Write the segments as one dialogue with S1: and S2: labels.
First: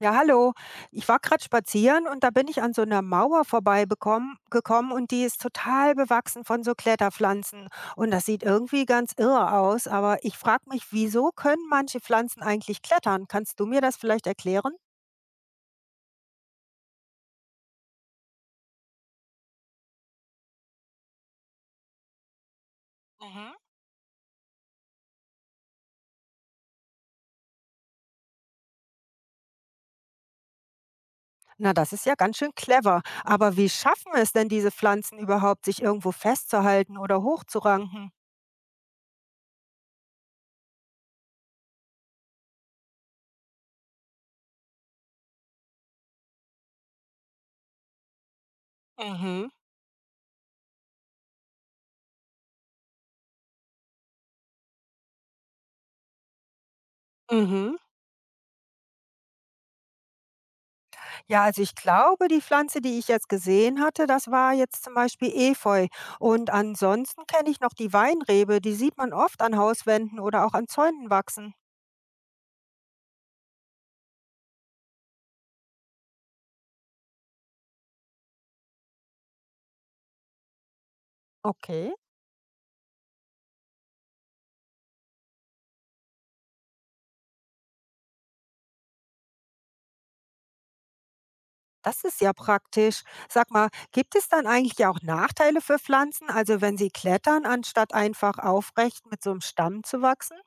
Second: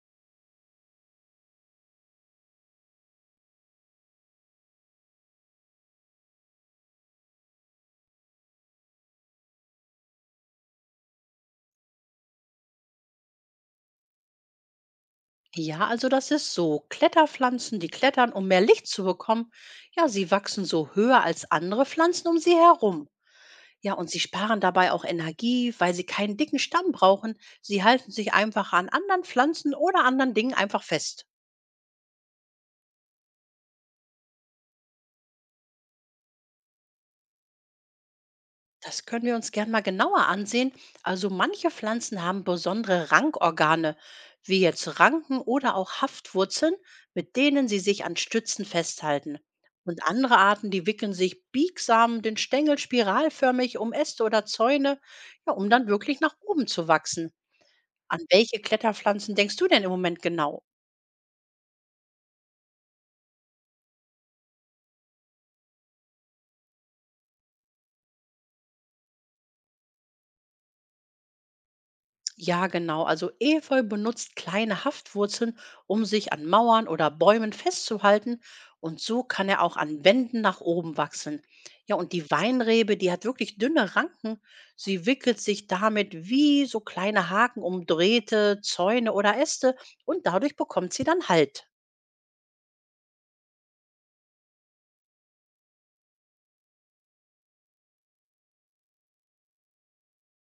S1: Ja, hallo. Ich war gerade spazieren und da bin ich an so einer Mauer gekommen und die ist total bewachsen von so Kletterpflanzen. Und das sieht irgendwie ganz irre aus, aber ich frage mich, wieso können manche Pflanzen eigentlich klettern? Kannst du mir das vielleicht erklären?
S2: Ja, also das ist so. Kletterpflanzen, die klettern, um mehr Licht zu bekommen. Ja, sie wachsen so höher als andere Pflanzen um sie herum.
S1: Mhm.
S2: Ja, und sie sparen dabei auch Energie, weil sie keinen dicken Stamm brauchen. Sie halten sich einfach an anderen Pflanzen oder anderen Dingen einfach fest.
S1: Na, das ist ja ganz schön clever. Aber wie schaffen es denn diese Pflanzen überhaupt, sich irgendwo festzuhalten oder hochzuranken?
S2: Das können wir uns gern mal genauer ansehen. Also manche Pflanzen haben besondere Rankorgane, wie jetzt Ranken oder auch Haftwurzeln, mit denen sie sich an Stützen festhalten.
S1: Mhm.
S2: Und andere Arten, die wickeln sich biegsam den Stängel spiralförmig um Äste oder Zäune, ja, um dann wirklich nach oben zu wachsen.
S1: Mhm.
S2: An welche Kletterpflanzen denkst du denn im Moment genau?
S1: Ja, also ich glaube, die Pflanze, die ich jetzt gesehen hatte, das war jetzt zum Beispiel Efeu. Und ansonsten kenne ich noch die Weinrebe, die sieht man oft an Hauswänden oder auch an Zäunen wachsen.
S2: Ja, genau. Also Efeu benutzt kleine Haftwurzeln, um sich an Mauern oder Bäumen festzuhalten. Und so kann er auch an Wänden nach oben wachsen.
S1: Okay.
S2: Ja, und die Weinrebe, die hat wirklich dünne Ranken. Sie wickelt sich damit wie so kleine Haken um Drähte, Zäune oder Äste und dadurch bekommt sie dann Halt.
S1: Das ist ja praktisch. Sag mal, gibt es dann eigentlich auch Nachteile für Pflanzen, also wenn sie klettern, anstatt einfach aufrecht mit so einem Stamm zu wachsen?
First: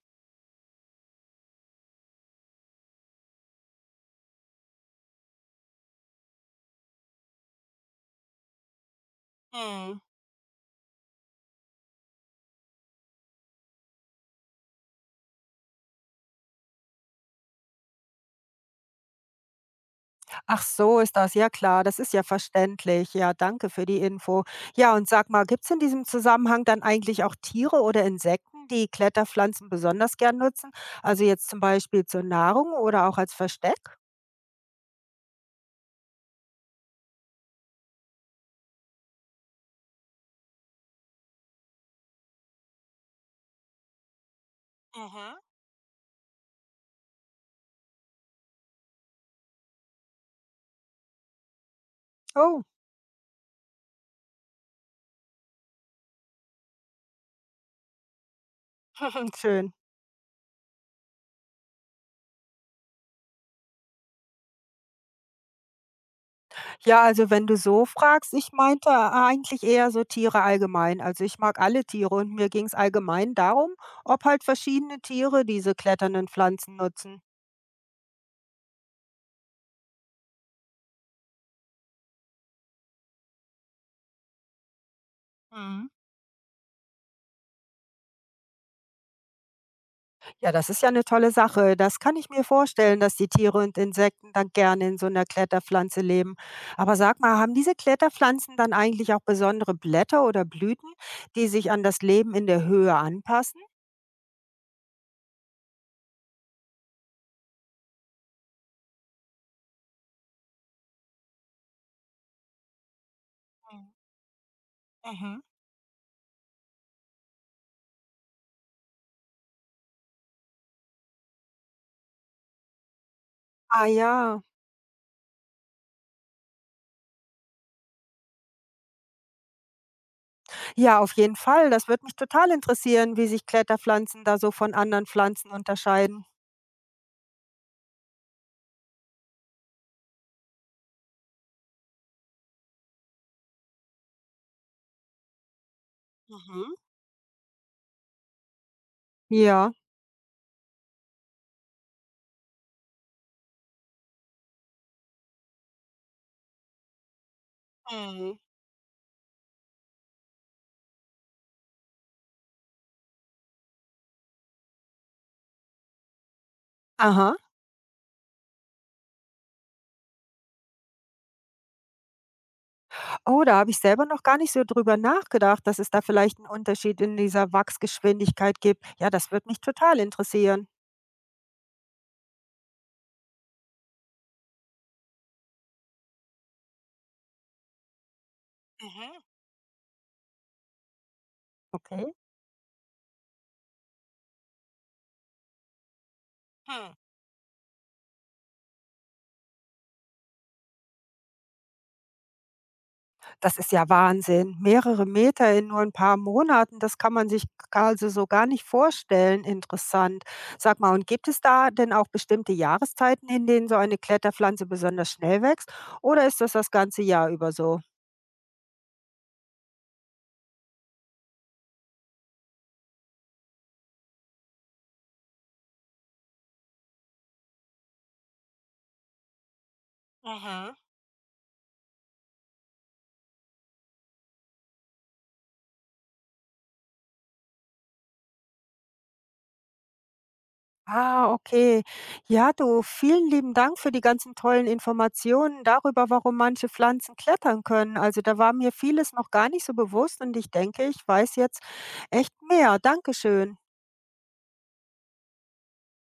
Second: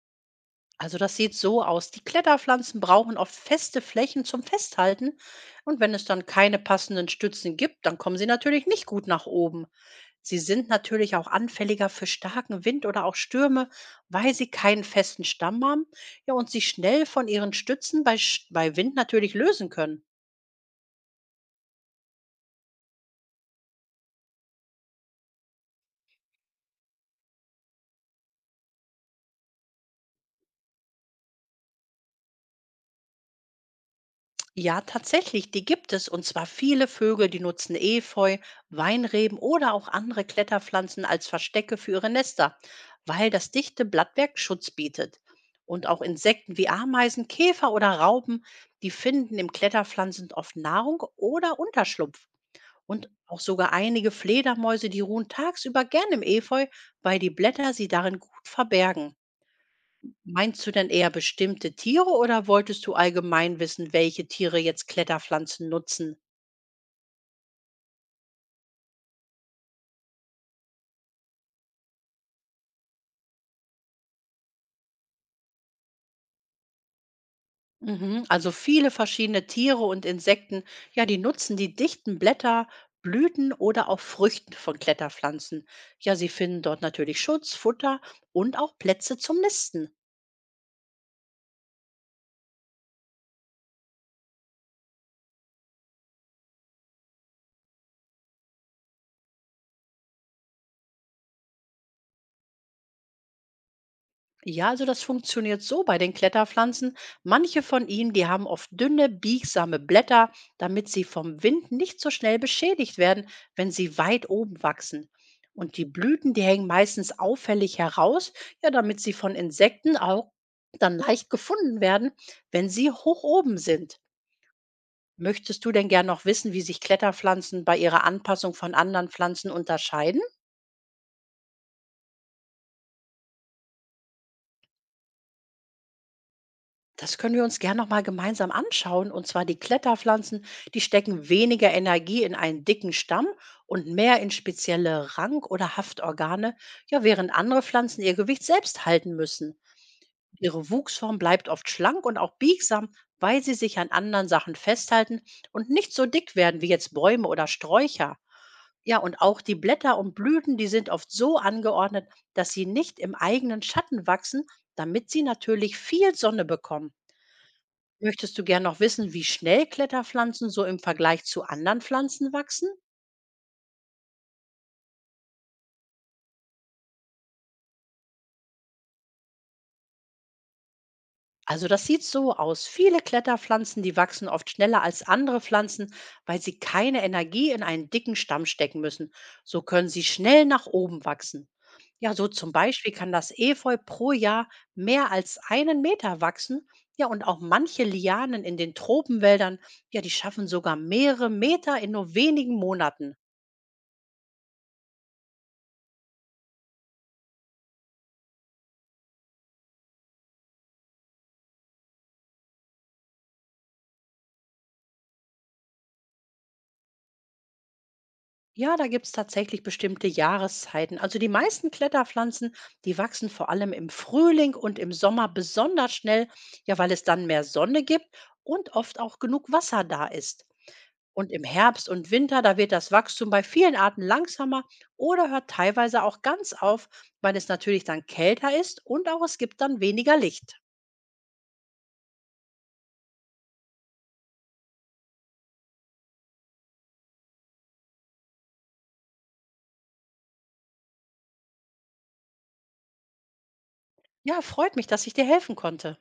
S2: Also das sieht so aus. Die Kletterpflanzen brauchen oft feste Flächen zum Festhalten. Und wenn es dann keine passenden Stützen gibt, dann kommen sie natürlich nicht gut nach oben.
S1: Hm.
S2: Sie sind natürlich auch anfälliger für starken Wind oder auch Stürme, weil sie keinen festen Stamm haben, ja, und sich schnell von ihren Stützen bei Wind natürlich lösen können.
S1: Ach so, ist das. Ja klar, das ist ja verständlich. Ja, danke für die Info. Ja, und sag mal, gibt es in diesem Zusammenhang dann eigentlich auch Tiere oder Insekten, die Kletterpflanzen besonders gern nutzen? Also jetzt zum Beispiel zur Nahrung oder auch als Versteck?
S2: Ja, tatsächlich, die gibt es. Und zwar viele Vögel, die nutzen Efeu, Weinreben oder auch andere Kletterpflanzen als Verstecke für ihre Nester, weil das dichte Blattwerk Schutz bietet.
S1: Mhm.
S2: Und auch Insekten wie Ameisen, Käfer oder Raupen, die finden im Kletterpflanzen oft Nahrung oder Unterschlupf.
S1: Oh,
S2: Und auch sogar einige Fledermäuse, die ruhen tagsüber gern im Efeu, weil die Blätter sie darin gut verbergen.
S1: schön.
S2: Meinst du denn eher bestimmte Tiere oder wolltest du allgemein wissen, welche Tiere jetzt Kletterpflanzen nutzen?
S1: Ja, also wenn du so fragst, ich meinte eigentlich eher so Tiere allgemein. Also ich mag alle Tiere und mir ging es allgemein darum, ob halt verschiedene Tiere diese kletternden Pflanzen nutzen.
S2: Mhm. Also viele verschiedene Tiere und Insekten, ja, die nutzen die dichten Blätter, Blüten oder auch Früchten von Kletterpflanzen.
S1: Mhm.
S2: Ja, sie finden dort natürlich Schutz, Futter und auch Plätze zum Nisten.
S1: Ja, das ist ja eine tolle Sache. Das kann ich mir vorstellen, dass die Tiere und Insekten dann gerne in so einer Kletterpflanze leben. Aber sag mal, haben diese Kletterpflanzen dann eigentlich auch besondere Blätter oder Blüten, die sich an das Leben in der Höhe anpassen?
S2: Ja, also das funktioniert so bei den Kletterpflanzen. Manche von ihnen, die haben oft dünne, biegsame Blätter, damit sie vom Wind nicht so schnell beschädigt werden, wenn
S1: Mhm.
S2: sie weit oben wachsen.
S1: Mhm.
S2: Und die Blüten, die hängen meistens auffällig heraus, ja, damit sie von Insekten auch dann leicht gefunden werden, wenn sie hoch oben
S1: Ah
S2: sind.
S1: ja.
S2: Möchtest du denn gern noch wissen, wie sich Kletterpflanzen bei ihrer Anpassung von anderen Pflanzen unterscheiden?
S1: Ja, auf jeden Fall. Das würde mich total interessieren, wie sich Kletterpflanzen da so von anderen Pflanzen unterscheiden.
S2: Das können wir uns gern noch mal gemeinsam anschauen. Und zwar die Kletterpflanzen, die stecken weniger Energie in einen dicken Stamm und mehr in spezielle Rank- oder Haftorgane,
S1: Mhm.
S2: ja, während andere Pflanzen ihr Gewicht selbst halten müssen.
S1: Ja.
S2: Ihre Wuchsform bleibt oft schlank und auch biegsam, weil sie sich an anderen Sachen festhalten und nicht so dick werden wie jetzt Bäume oder Sträucher.
S1: Mhm.
S2: Ja, und auch die Blätter und Blüten, die sind oft so angeordnet, dass sie nicht im eigenen Schatten wachsen, damit sie natürlich viel Sonne bekommen.
S1: Aha.
S2: Möchtest du gern noch wissen, wie schnell Kletterpflanzen so im Vergleich zu anderen Pflanzen wachsen?
S1: Oh, da habe ich selber noch gar nicht so drüber nachgedacht, dass es da vielleicht einen Unterschied in dieser Wachsgeschwindigkeit gibt. Ja, das würde mich total interessieren.
S2: Also das sieht so aus. Viele Kletterpflanzen, die wachsen oft schneller als andere Pflanzen, weil sie keine Energie in einen dicken Stamm stecken müssen.
S1: Mhm.
S2: So können sie schnell nach oben wachsen. Ja,
S1: Okay.
S2: so zum Beispiel kann das Efeu pro Jahr mehr als 1 Meter wachsen.
S1: Hm.
S2: Ja, und auch manche Lianen in den Tropenwäldern, ja, die schaffen sogar mehrere Meter in nur wenigen Monaten.
S1: Das ist ja Wahnsinn. Mehrere Meter in nur ein paar Monaten, das kann man sich also so gar nicht vorstellen. Interessant. Sag mal, und gibt es da denn auch bestimmte Jahreszeiten, in denen so eine Kletterpflanze besonders schnell wächst oder ist das das ganze Jahr über so?
S2: Ja, da gibt's tatsächlich bestimmte Jahreszeiten. Also die meisten Kletterpflanzen, die wachsen vor allem im Frühling und im Sommer besonders schnell, ja, weil es dann mehr Sonne gibt und oft auch genug Wasser da ist.
S1: Mhm.
S2: Und im Herbst und Winter, da wird das Wachstum bei vielen Arten langsamer oder hört teilweise auch ganz auf, weil es natürlich dann kälter ist und auch es gibt dann weniger Licht.
S1: Ah, okay. Ja, du, vielen lieben Dank für die ganzen tollen Informationen darüber, warum manche Pflanzen klettern können. Also da war mir vieles noch gar nicht so bewusst und ich denke, ich weiß jetzt echt mehr. Dankeschön.
S2: Ja, freut mich, dass ich dir helfen konnte.